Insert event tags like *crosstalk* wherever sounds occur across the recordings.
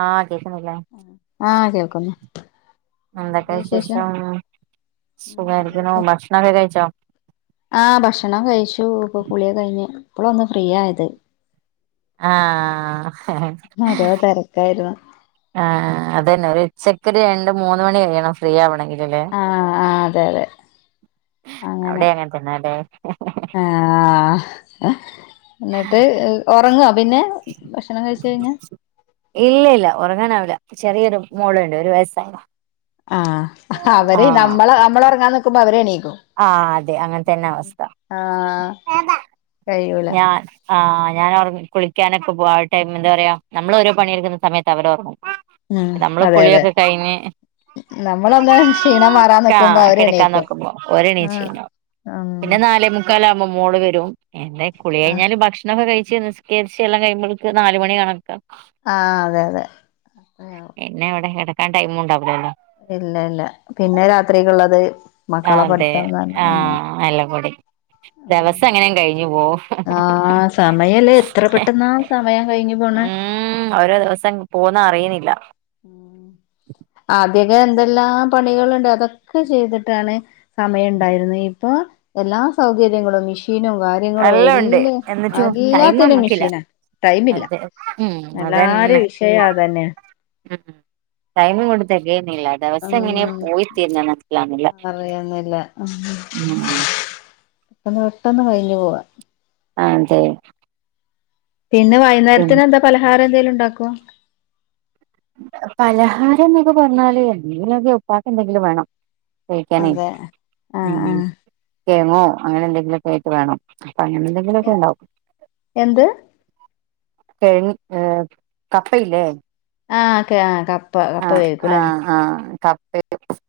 ആ, കേൾക്കുന്നില്ലേ ആഹ് കേൾക്കുന്നു എന്തൊക്കെയ വിശേഷം ഉം നല്ല സുഖമായിരിക്കുണു ഭക്ഷണ ഒക്കെ കഴിച്ചോ? ആ ഭക്ഷണം കഴിച്ചു ഇപ്പൊ കുളിയും കഴിഞ്ഞ് ഇപ്പളാ ഒന്ന് ഫ്രീ ആയത്. ആഹ് ഓരോ തിരക്കായിരുന്നു ആ അതന്നെ ഒരു ഉച്ചക്ക് ഒരു രണ്ട് മൂന്ന് മണി കഴിയണം ഫ്രീ ആവണെങ്കിൽ ലേ ആഹ് ആഹ് അതെ അതെ അവിടെ അങ്ങനെ തന്നല്ലേ. ആഹ് ന്നിട്ട് ഉറങ്ങോ? പിന്നെ ഭക്ഷണം കഴിച്ച് കഴിഞ്ഞാ? ഇല്ല ഇല്ല ഉറങ്ങാനാവില്ല ചെറിയൊരു മോളുണ്ട് ഒരു വയസായത ആഹ അവര് നമ്മള നമ്മള് ഒറങ്ങാൻ നിക്കുമ്പോ അവരെ എണീക്കും ആഹ് അതെ അങ്ങനെ തന്നെ അവസ്ഥ ആഹ് കഴിയൂല ഞാൻ ആഹ് ഞാൻ കുളിക്കാനൊക്കെ പോവും ആ ടൈം എന്താ പറയാ നമ്മൾ ഓരോ പണിയെടുക്കുന്ന സമയത്ത് അവരോറങ്ങും ഉം നമ്മള് അതെ അതെ കുളിയൊക്കെ കഴിഞ്ഞ് നമ്മളൊന്ന് ക്ഷീണം മാറാൻ നിക്കുമ്പോ ആഹ് അവര് കിടക്കാ എണീക്കും നോക്കുമ്പോ ഓരെണീച്ചീ ആഹ് ണ്ടാവും ഉം പിന്നെ നാലേ മുുക്കാലാവുമ്പോ മോള് വരും എന്താ കുളി ആഹ് കഴിഞ്ഞാല് ഭക്ഷണൊക്കെ കഴിച്ച് നിസ് കരിച്ചെല്ലാം കഴിയുമ്പോള്ക്ക് നാല് മണി കണക്കാ ആഹ് അതെ അതെ പിന്നെവിടെ കിടക്കാൻ ടൈം ഉണ്ടാവൂലല്ലോ ഇല്ല ഇല്ല പിന്നെ രാത്രിക്കുള്ളത് മക്കളെ അതെ പഠിത്തംന്ന് പറഞ്ഞ് അങ്ങനെ ആഹ് എല്ലാംകൂടി ദിവസം അങ്ങനെയും കഴിഞ്ഞു പോവും ആഹ് സമയല്ലേ എത്ര പെട്ടെന്നാ സമയം കഴിഞ്ഞ് പോണെ ഉം ഓരോ ദിവസം പോകുന്നത് അറീണില്ല ആദ്യക്കെ എന്തെല്ലാം പണികളുണ്ട് അതൊക്കെ ചെയ്തിട്ടാണ് സമയം ഉണ്ടായിരുന്നു ഇപ്പൊ എല്ലാ സൗകര്യങ്ങളും മെഷീനും കാര്യങ്ങളും എല്ലാം കാര്യങ്ങളോ ഉണ്ട് എല്ലാ എന്നിട്ടും ടൈം എല്ലാത്തിനും നമ്മക്കില്ല മിഷീന ടൈമില്ല അതെ ഉം എല്ലാരിം അതന്നെ വിഷയം അതെന്നെ ഉം ടൈമിങ്ങ്ട്ട് തെകേണില്ല ദിവസങ്ങനെ ഉം പോയി തീരണ്ന്ന് മനസിലാവിണില്ല വന്ന് പെട്ടെന്ന് കഴിഞ്ഞു പോവാ ആഹ് അതെ പിന്നെ വൈന്നേരത്തിന് എന്താ പലഹാരം എന്തേലും ഉണ്ടാകോ പലഹാരം എന്നൊക്കെ പറഞ്ഞാല് എന്തെിലുമൊക്കെ ഉപ്പാക്ക് എന്തെങ്കിലും വേണം കയ്ക്കാനെ അതെ ആഹ് ഉം ആഹ് കേങ്ങോ അങ്ങനെ എന്തെങ്കിലുക്കായ്ട്ട് വേണം അപ്പൊ അങ്ങനെ എന്തെങ്കിലും എ ഒക്കെ ണ്ടാവും എന്ത് കേങ്ങ് ഏ കപ്പയില്ലേ? ആഹ് *unintelligible* ആഹ് വേവിക്കൂലേ ആഹ് ആഹ് കപ്പ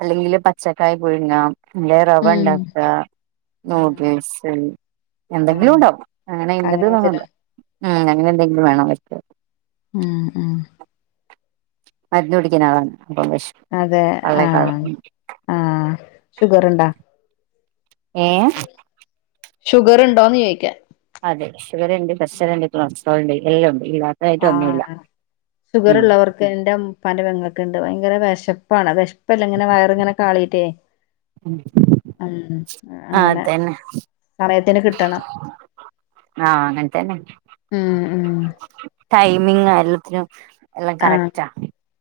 അല്ലെങ്കില് പച്ചക്കായ പുഴുങ്ങാ അല്ലേയ് ഉം റവണ്ടാകാ ആഹ് നൂഡിൽസ് ആഹ് എന്തെങ്കിലുണ്ടാവും അങ്ങനെ ഇന്നത് ന്നില്ല ആഹ് അങ്ങനെന്തെങ്കിലും വേണവർക്ക് ഉം ഉം മരുന്ന്ടിക്കുന്ന ആളാണ് അപ്പം വിഷപ്പ് അതെ ആഹ് ആഹ് ഷുഗർണ്ടോ? ഏ ഷുഗർ ഉണ്ടോന്ന് ചോയ്ക്കാ അതെ ഷുഗറ്ണ്ട് പ്രഷറ്ണ്ട് കൊളസ്ട്രോളുണ്ട് എല്ലാം ഉണ്ട് ഈ ആഹ് ഷുഗറുള്ളവർക്ക് എന്റെപ്പാന്റെ പെങ്ങക്ക്ണ്ട് ഭയങ്കര വിശപ്പാണ്. വിശപ്പല്ല ഇങ്ങനെ വയറിങ്ങനെ കാളീട്ടേ ഉം ആഹ് അങ്ങനെ അതന്നെ സമയത്തിന് കിട്ടണം ആഹ് ഉം ഉം ടൈമിങ എല്ലത്തിനും എല്ലാം ആഹ് കറക്റ്റാ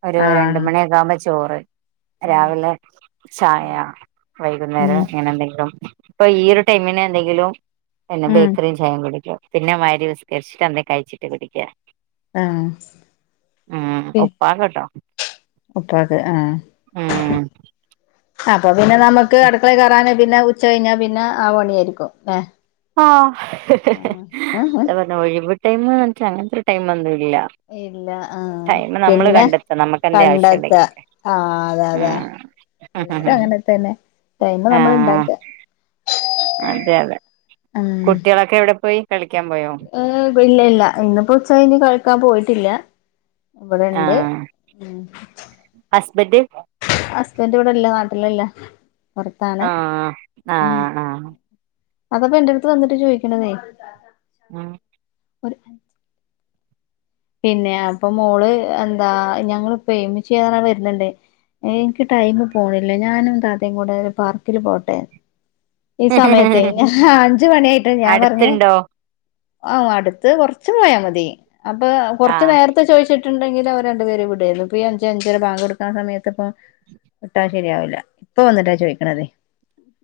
ഒരു രണ്ട ആഹ് മണിയക്കാകുമ്പോ ചോറ് ഉം രാവിലെ ചായ ഉം വൈകുന്നേരം ഇങ്ങനെ എന്തെങ്കിലും ഇപ്പൊ ഈ ഉം ഒരു ടൈമിന് എന്തെങ്കിലും പിന്നെ ഉം ബേക്കറിം ചായിം കുടിക്ക പിന്നെ *unintelligible* നിസ്കരിച്ചിട്ട് എന്തെ കഴിച്ചിട്ട് കുടിക്കുക ആഹ് ഉം പി ഉപ്പാകെട്ടോ ഉപ്പാക്ക് ആഹ് ഉം അപ്പൊ പിന്നെ നമ്മക്ക് അടുക്കളെ കേറാനോ പിന്ന ഉച്ച കഴിഞ്ഞാ പിന്ന ആ പണിയായിരിക്കും ഏഹ് ആ അതാ പറഞ്ഞ ഒഴിവ് ടൈമ് എന്ന് വെച്ച അങ്ങനൊത്തൊ ടൈമൊന്നുല്ല ഇല്ല ആ പിന്നെ നമുക്ക് എന്തേ ആവശ്യം പണ്ടെത്ത ഉണ്ടെങ്കിൽ ആഹ് അതെ അതെ ഉം എല്ലാരും അങ്ങനെ തന്നെ ടൈമ് നമ്മള് ആഹ് ഇണ്ടാക്ക അതെ അതെ ഉം കുട്ടികളൊക്കെ എവിടെ പോയി കളിക്കാൻ പോയോ അ് ഇല്ല ഇല്ല ഇന്നിപ്പോ ഉച്ചകഴിഞ്ഞ് കളിക്കാൻ പോയിട്ടില്ല ഇവിടെണ്ട് ആഹ് ഉം ഹസ്ബെൻറ്റ് ഹസ്ബൻറ്റ് ഇവിടല്ല നാട്ടിലല്ല പൊറത്താണ് ആഹ് ഉം ആഹ് ആഹ് അതിപ്പോ എൻ്റെടുത്ത് വന്നിട്ട് ചോയിക്കണതേ ഉം ഒരു പിന്നെ അപ്പം മോള് എന്താ ഞങ്ങള് ഉപ്പേം മിച്ചിയ്യും വെരുന്നുണ്ട് എനിക്ക് ടൈംമ് പോണില്ല ഞാനും താത്തയും കൂടെ പാർക്കില് പോട്ടെ ഈ സമയത്തെ ആഹ് ഞാൻ അഞ്ച് മണിയായിട്ടും ഞാൻ പറഞ്ഞ് അടുത്തുണ്ടോ ആ അടുത്ത് കൊർച്ച് പോയാ മതി അപ്പൊ കൊർച്ച് ആഹ് നേരത്തെ ചോയിച്ചി ട്ട്ണ്ടെങ്കിൽ അവര് രണ്ടു പേരെയും വിടമായിരുന്നു ഇപ്പൊഈ അഞ്ച് അഞ്ചേര ബാങ്ക് കൊടുക്കൻ സമയത്ത് പ്പം വിട്ടാ ശരിയാവില്ല ഇപ്പം വന്നിട്ടാ ചോദിക്കണേത്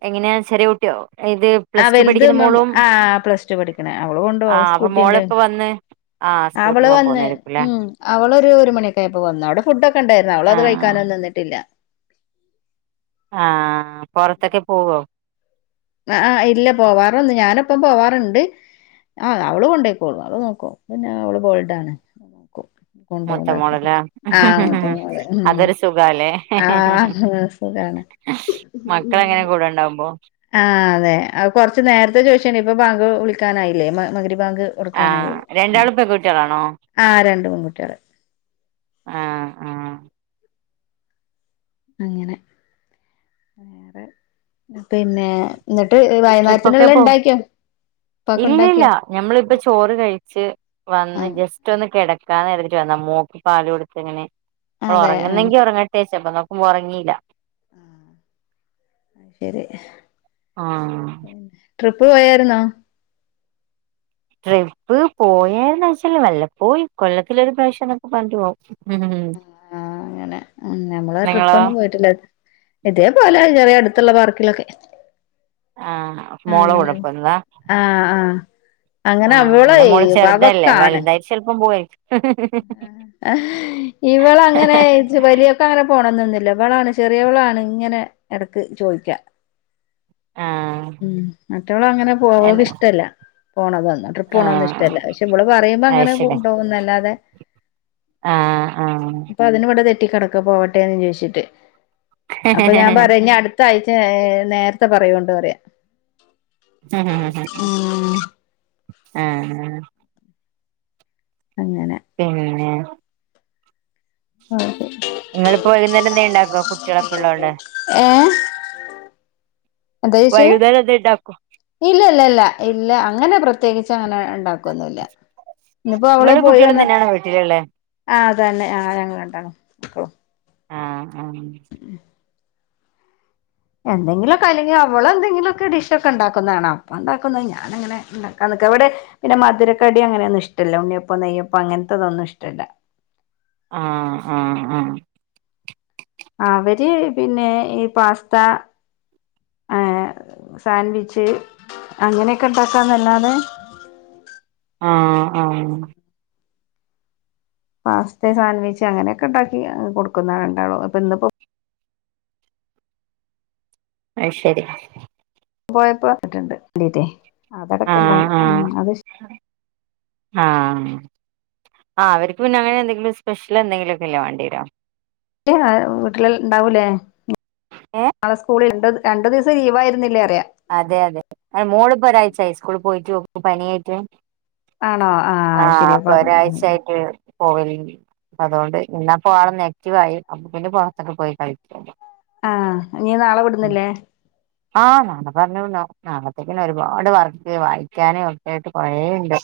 എങ്ങനെയാ ചെറിയ കുട്ടിയോ ഇത് ആഹ് പ്ലസ് ടു വലുത് പഠിക്കുന്ന മം മോളും ആ പ്ലസ് ടു പഠിക്കണ അവള് കൊണ്ടോവും ആഹ് അപ്പൊ സ്‌ക്യൂട്ടി ഉണ്ട് മോളിപ്പ വന്ന് ആഹ് അവള് സ്കൂട്ടിമ്മ വന്ന് പോന്നായിരിക്കുംല്ലേ ഉം അവളൊരു ഒരുമണിക്ക ആയപ്പോ വന്നു അവിടെ ഫുഡ്ഡക്കെ ഒണ്ടാരുന്നു അവളത് ആഹ് കഴിക്കാനൊന്നും നിന്നിട്ടില്ല ആഹ് പുറത്തൊക്കെ പോവോ അ ആഹ് ഇല്ല പോവാറൊന്ന് ഞാനൊപ്പം പോവാറുണ്ട് ആഹ് അവള് കൊണ്ടേയ്ക്കോളും അവള് നോക്കും പിന്നെ അവള് ബോൾഡാണ് അവള് നോക്കും കൊണ്ടോവും ഇതാക്കും മൂത്തമോളല്ലെ ആ മൂത്ത മോള് ഉം അതൊരു സുഖല്ലേ ആ സുഖാണ് മക്കള് അങ്ങനെ കൂടെ ഇണ്ടാവുമ്പോ ആഹ് അതെ അത് കുറച്ച് നേരത്തെ ചോദിച്ചേനെ ഇപ്പൊ ബാങ്ക് വിളിക്കാനായില്ലേ മഗരി ബാങ്ക് ആ കൊടുക്കാനായി ആ രണ്ടാളും പെൺകുട്ടികളാണോ ആ രണ്ട് പെൺകുട്ടിയള് ആഹ് ആഹ് അങ്ങനെ വേറെ പിന്നെ എന്നിട്ട് ട്രിപ്പൊക്കെ വൈകുന്നേരത്തിനെള്ള പോ ഉണ്ടാക്കിയോ ഇല്ലില്ല ഞമ്മളിപ്പം ചോറ് കഴിച്ച് ആ വന്ന് ജസ്റ്റ് എന്നിട്ട് ഒന്ന് കെടക്കാന്ന് കരുതീട്ട് വന്നതാ മോക്ക് പാല് കൊടുത്തങ്ങനെ ആ, അതെ ആ ഒറങ്ങുന്നെങ്കി ഓറങ്ങട്ടേ വെച്ചപ്പം വൊറങ്ങീല്ല ആ അത് ശെരി പിന്ന ട്രിപ്പ് പോയാര്ന്നോ ട്രിപ്പ് പോയേന്ന് വെച്ചാല് വല്ലപ്പോഴും കൊല്ലത്തിലൊരു പ്രാവിശം നൊക്കെ പറഞ്ഞിട്ട് പോകും ഉം ആഹ് അങ്ങനെ നമ്മള് ട്രിപ്പ് നിങ്ങളോ ഒന്നും പോയിട്ടില്ല ഇതേപോലെ ചെറിയ അടുത്തുള്ള പാർക്കിലൊക്കെ ആ മോള കുട പോവുന്ന ആ ആഹ് അങ്ങനെ അവളെ എന്റെ മോള് ചെറുതല്ലേ വവക്കാണ് വലുതായിട്ട് ചെലപ്പം പോവേ ഹ് ഇവളങ്ങനെ എട് പക്ഷെ വലിയൊക്ക് അങ്ങനെ പോണന്നൊന്നുമില്ല ഇവളാണ് ചെറിയ വളാണ് ഇങ്ങനെ എടക്ക് ചോദിക്കാ ആഹ് ഉം മറ്റവള് അങ്ങനെ പോവണത് എന്റെ ഇഷ്ടമില്ല പോണത് ട്രിപ്പ് പോണതൊന്നും ആഹ് ഇഷ്ടമില്ല പക്ഷെ ഇവള് പറയുമ്പോ അങ്ങനെ അയ്ശരി കൊണ്ടോകുന്നല്ലാതെ ആഹ് ആഹ് അപ്പ അതിന്‌വടെ തെറ്റിക്കടക്കാ പോവട്ടേന്നും ചോയിച്ചിട്ട് അപ്പ ഞാൻ ആഹ് പറയ ഇനിയ ട്ത ത്താഴ്ച്ച ഏഹ് നേരത്തെ പറയോണ്ടു പറയാ അഹാഹാഹാഹാ ഉം ആഹാ അങ്ങനെ പിന്നെ അതെ ഇങ്ങളിപ്പോ വൈകുന്നേരെന്തേ ഇണ്ടാക്കോ കുട്ടികളൊക്കെ ഉള്ളത് കൊണ്ട് ഏങേ എന്താ വൈകുന്നേരം എന്തേ ഉണ്ടാക്കോ ചോയ്ച്ച്ഇല്ലല്ല ഇല്ല അങ്ങനെ പ്രത്യേകിച്ച്ങ്ങനെ ഇല്ല ണ്ടാക്കൊന്നുല്ല ഇന്നിപ്പോ അവള് നിങ്ങള് പോയി കുട്ടികളും വന്നപ്പ തന്നെയാണോ വീട്ടിലുള്ളേ ആഹ് അതന്നെ ആഹ് ഞങ്ങൾ രണ്ടാളും മക്കളും ആഹ് ആഹ് ഇം എന്തെങ്കിലൊക്കെ അല്ലെങ്കി അവളെന്തെങ്കിലൊക്കെ ഡിഷൊക്കെ ഇണ്ടാക്കുന്നാണാ അപ്പ ഇണ്ടാക്കുന്നത് ഞാനങ്ങനെ ഇണ്ടാക്കാൻ നിക്കാ ഇവടെ പിന്നെ മധുരക്കടി അങ്ങനെയൊന്നിഷ്ടല്ല ഉണ്ണിയപ്പം നെയ്യപ്പം അങ്ങൻത്തതൊന്നും ഇഷ്ടല്ല ആഹ് ആഹ് ആഹ് അവര് പിന്നെ ഈ പാസ്താ അ ഹ് സാൻഡ്‌വിച്ച് അങ്ങനെയൊക്കെ ഇണ്ടാക്കാനല്ലാതെ ആഹ് ആഹ് പാസ്തേം സാൻഡ്‌വിച്ച് അങ്ങനെയൊക്ക ഇണ്ടാക്കി അ് കൊടുക്കുന്ന രണ്ടാളും അപ്പൊ ഇന്നിപ്പോ അയ് ശരി പോയപ്പോ വന്നിട്ട്ണ്ട് *unintelligible* അതെടക്ക്ണ്ടാവ ആഹ് ഉം ആഹ് അത് ശ് ആഹ് ആഹ് അവര്ക്ക് പിന്നെ അങ്ങനെ എന്തെങ്കിലും സ്പെഷ്യലെന്തെങ്കിലൊക്കല്ലേ വാണ്ടിയരാ *unintelligible* വീട്ടില് ഇണ്ടാവൂലേ ഏഹ് നാളെ സ്കൂളിൽ ഇണ്ടോത് രണ്ട് ദിവസം ലീവായിരുന്നില്ലേ അറയാ അതെയതെ അയ് മോളിപ്പൊരാഴ്ച്ചായി സ്കൂള് പോയിട്ട് ഓക്ക് പനിയായിട്ട് ആണോ ആ ആഹ് ശരിയാ അപ്പൊ പറഞ്ഞ ഒരാഴ്ചായിട്ട് പോവലിണ്ട് അതോണ്ട് ഇന്നാപ്പൊ ഓളൊന്നാക്ടീവായി അപ്പൊ പിന്നെ പുറത്തൊക്കെ പോയി കളിക്കാൻ ആഹ് ഇനി നാളെ വിടുന്നില്ലേ ആഹ് നാളെ പർഞ്ഞു നൊ നാളത്തേക്ക്ല്ലെ ഒരുപാട് വർക്ക് വായിക്കാന് ഒക്കേയിട്ട് കൊറേണ്ട്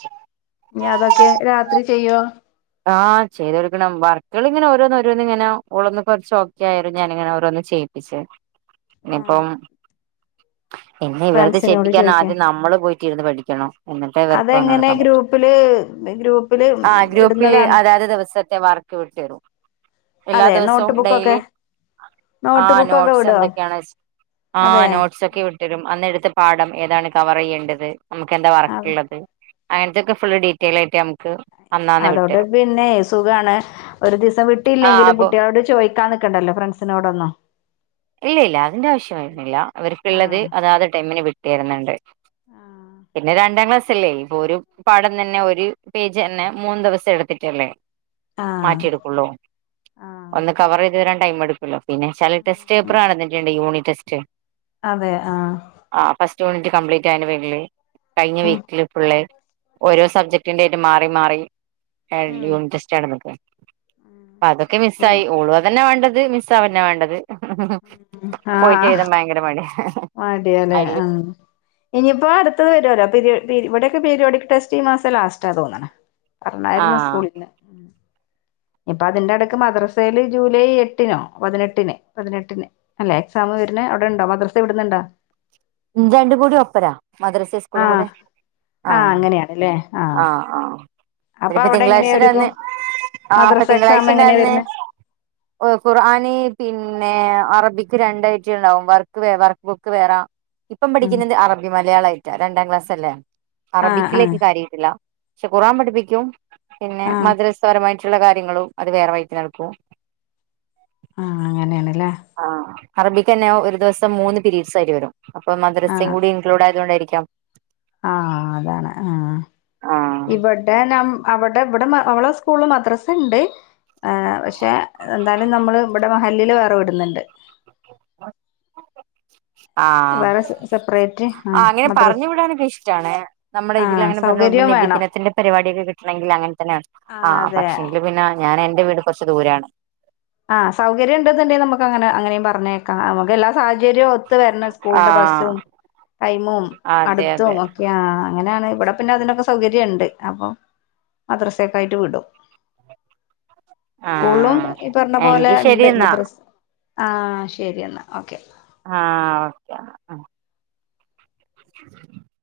ഇനി അതൊക്കെ രാത്രി ചെയ്യോ ആഹ് ചെയ്തൊരുക്കണം വർക്കളിങ്ങനെ ഓരോന്നോരോന്നിങ്ങനെ ഓളൊന്ന് കൊറച്ചോക്കെ ആയാലും ഞാനിങ്ങനെ ഓരോന്ന് ചെയ്യ് യ്യിച്ചേ ആ ഇനിപ്പം പിന്നെ ഇവരത് ഫ്രണ്ട്സിനോട് ചെയ്യിപ്പിക്കാ അറഞ്ഞാ ചോദിക്ക ആദ്യം നമ്മള് പോയിട്ടിര്ന്ന് പഠിക്കണം എന്നിട്ടേ ഇവർക്ക് വന്ന് അതെങ്ങനേ കൊടുക്കാൻ പറ്റു ഗ്രൂപ്പില് വെ ഗ്രൂപ്പില് ഇട് പ്പില് അതാത് ദിവസത്തെ വർക്ക് വിട്ട് തരും എല്ലാ അതെ ദിവസവും നോട്ട് ഡെയിലി ബുക്കൊക്കെ നോട്ട് ആഹ് ബുക്കൊക്കെ വിടോ നോട്ട്സെന്തൊക്കെയാണ് അതെ ആഹ് നോട്ട്സൊക്കെ വിട്ട് ട്ടരും അന്നെടുത്ത പാഠം ഏതാണ് കവറെയ്യേണ്ടത് നമ്മുക്കെന്താ അതെ വർക്കിള്ളത് അങ്ങൻത്തെക്കെ ഫുള്ള് ഡീറ്റെയിലായിട്ട് നമുക്ക് അന്നാന്നെ വി പിന്നേ സുഖാണ് ഒരു ദീസം ആ വിട്ടീല്ലെങ്കിലും അപ്പൊ കുട്ടികളോട് ചോയിക്കാൻ നിക്കണ്ടല്ലോ ഫ്രണ്ട്സിനോടൊന്നും ഇല്ല ഇല്ല അതിന്റെ ആവശ്യം വര്ണില്ല ആ ഇവര്ക്ക്ള്ളത് അതാത് ടൈമിന് വിട്ട് തരുന്നുണ്ട് ആഹ് പിന്നെ രണ്ടാം ക്ലാസ്സല്ലേ ഇപ്പോര് പാഠം തന്നെ ഒരു പേജ് അന്നെ മൂന്ന് ദിവസം എടുത്തിട്ടല്ലേ ആഹ് മാറ്റിയെടുക്കുള്ളൂ ആഹ് ഒന്ന് കവറെയ്ത് വരാൻ ടൈമെടുക്കുല്ലോ പിന്നെച്ചാല് ടെസ്റ്റ് ഉം ഉം പേപ്പറാണ് എന്നിട്ടിൻ്റെ യൂണിറ്റ് ടെസ്റ്റ് അതെ ആഹ് ആഹ് ഫസ്റ്റ് യൂണിറ്റ് കംപ്ലീറ്റായേൻ്റ പേരില് കഴിഞ്ഞ ഉം വീക്കില് ഫുള്ളേ ഓരോ സബ്ജക്ടിൻ്റേയിട്ട് മാറി മാറി ഏ ഉം യൂണിറ്റ് ടെസ്റ്റ് നടന്ന്ക്ക ഉം പതൊക്കെ ശരി മിസ്സായി ഓളു അതന്നെ വേണ്ടത് മിസ്സാവന്നെ വേണ്ടത് പോയിട്ട് ആഹ് എഴുതാൻ ഭയങ്കര മടി ഹ ഹ. മടിയാല്ലേ ആഹ്. ഇനിയിപ്പോ അടുത്തത് വരോല്ലോ പിരി പിരി ഇവിടൊക്കെ പീരയോഡിക് ടെസ്റ്റ് ഈ മാസം ലാസ്റ്റാ തോന്നണ്. പറഞ്ഞായിരുന്നു ആഹ് സ്കൂളിന്ന്. ഇപ്പൊ അതിന്റെടക്ക് മദ്രസയില് ജൂലൈ എട്ടിനോ പതിനെട്ടിന് പതിനെട്ടിന് അല്ലെ എക്സാം വര്ന് അവിടെണ്ടോ മദ്രസെ വിടുന്നുണ്ടോ? രണ്ടും കൂടി ഒപ്പരാ മദ്രസ സ്കൂളും കൂടെ ആഹ് ആഹ്. ആഹ് അങ്ങനെയാണല്ലേ ആഹ്. ആഹ് ആഹ് അപ്പൊ അവിടെ എങ്ങനെയാ ഒരുക്കും മദ്രസ എക്സാം എങ്ങനെയാ വരുന്നെ *unintelligible* ഖുർആന് പിന്നെ അറബിക്ക് രണ്ടയിറ്റംണ്ടാവും വർക്ക് വർക്ക് ബുക്ക് വേറെ ഇപ്പം ആഹ് പഠിക്കുന്നത് അറബി മലയാളായിട്ടാ രണ്ടാം ക്ലാസ് അല്ലേ ആഹ് ആഹ് അറബിക്കിലേക്ക് കാര്യ ഇല്ല, പക്ഷെ ഖുറാൻ പഠിപ്പിക്കും പിന്നെ ആഹ് മദ്രസപരമായിട്ട് മറ്റുള്ള കാര്യങ്ങളും അത് വേറെ വഴിക്ക് നടക്കും. ആ അങ്ങനെയാണ്ല്ലേ. ആഹ്, അറബിക്ക് ന്നെ ഒരു ദിവസം മൂന്ന് പീരീഡ്സ് ആയിട്ട് വരും. അപ്പൊ മദ്രസിം ആഹ് കൂടി ഇൻക്ലൂഡ് ആയതുകൊണ്ടായിരിക്കാം. ആഹ് അതാണ് ആ. ആഹ് ഇവടെ നാം അവടെ ഇവടെ അവള സ്കൂള് മദ്രസണ്ട്. ആഹ്, പക്ഷെ എന്താലും നമ്മള് ഇവടെ മഹല്ലില് വേറെ വിടുന്നുണ്ട്. ആഹ്, വേറെ സെപ്പറേറ്റ് ആ ആഹ് അങ്ങനെ മദ്രസ് പറഞ്ഞു വിടാനൊക്കെ ഇഷ്ടാണ് നമ്മടെ ഇതിൽ ആഹ് അങ്ങനെ പറഞ്ഞു വിടുമ്പ സൗകര്യം വേണം നബിതിന ത്തിന്റെ പരിപാടിയൊക്കെ കിട്ടണെങ്കി അങ്ങനെ തന്നെയാണ്. ആ ആഹ് അതെ പക്ഷെങ്കിൽ പിന്നെ ഞാൻ എന്റെ വീട് കുറച്ച് ദൂരെയാണ്. ആഹ്, സൗകര്യം ഇണ്ട്ന്നുണ്ടങ്കി നമ്മക്ക് അങ്ങന അങ്ങനിം പറഞ്ഞയക്കാം അമ്മക്കെല്ലാ സാഹചര്യം ഒത്ത് വരണം സ്കൂൾന്റെ ആഹ് ബസ്സും ടൈമും അതെ അതെ അടുത്തും ഒ ആ അങ്ങനെയാണ് ഇവിടെ പിന്നെ അതിനൊക്കെ സൗകര്യണ്ട് അപ്പൊ മദ്രസെക്കായിട്ട് വിടും. സ്കൂളും ആഹ് ഈ പറഞ്ഞ എങ്കി ശരി പോലെണ്ട് എന്നാ മദ്രസ് ആഹ് ശരി എന്നാ ഓക്കെ. ആഹ് ആഹ് ഓക്കെ ആ ആ. *inaudible*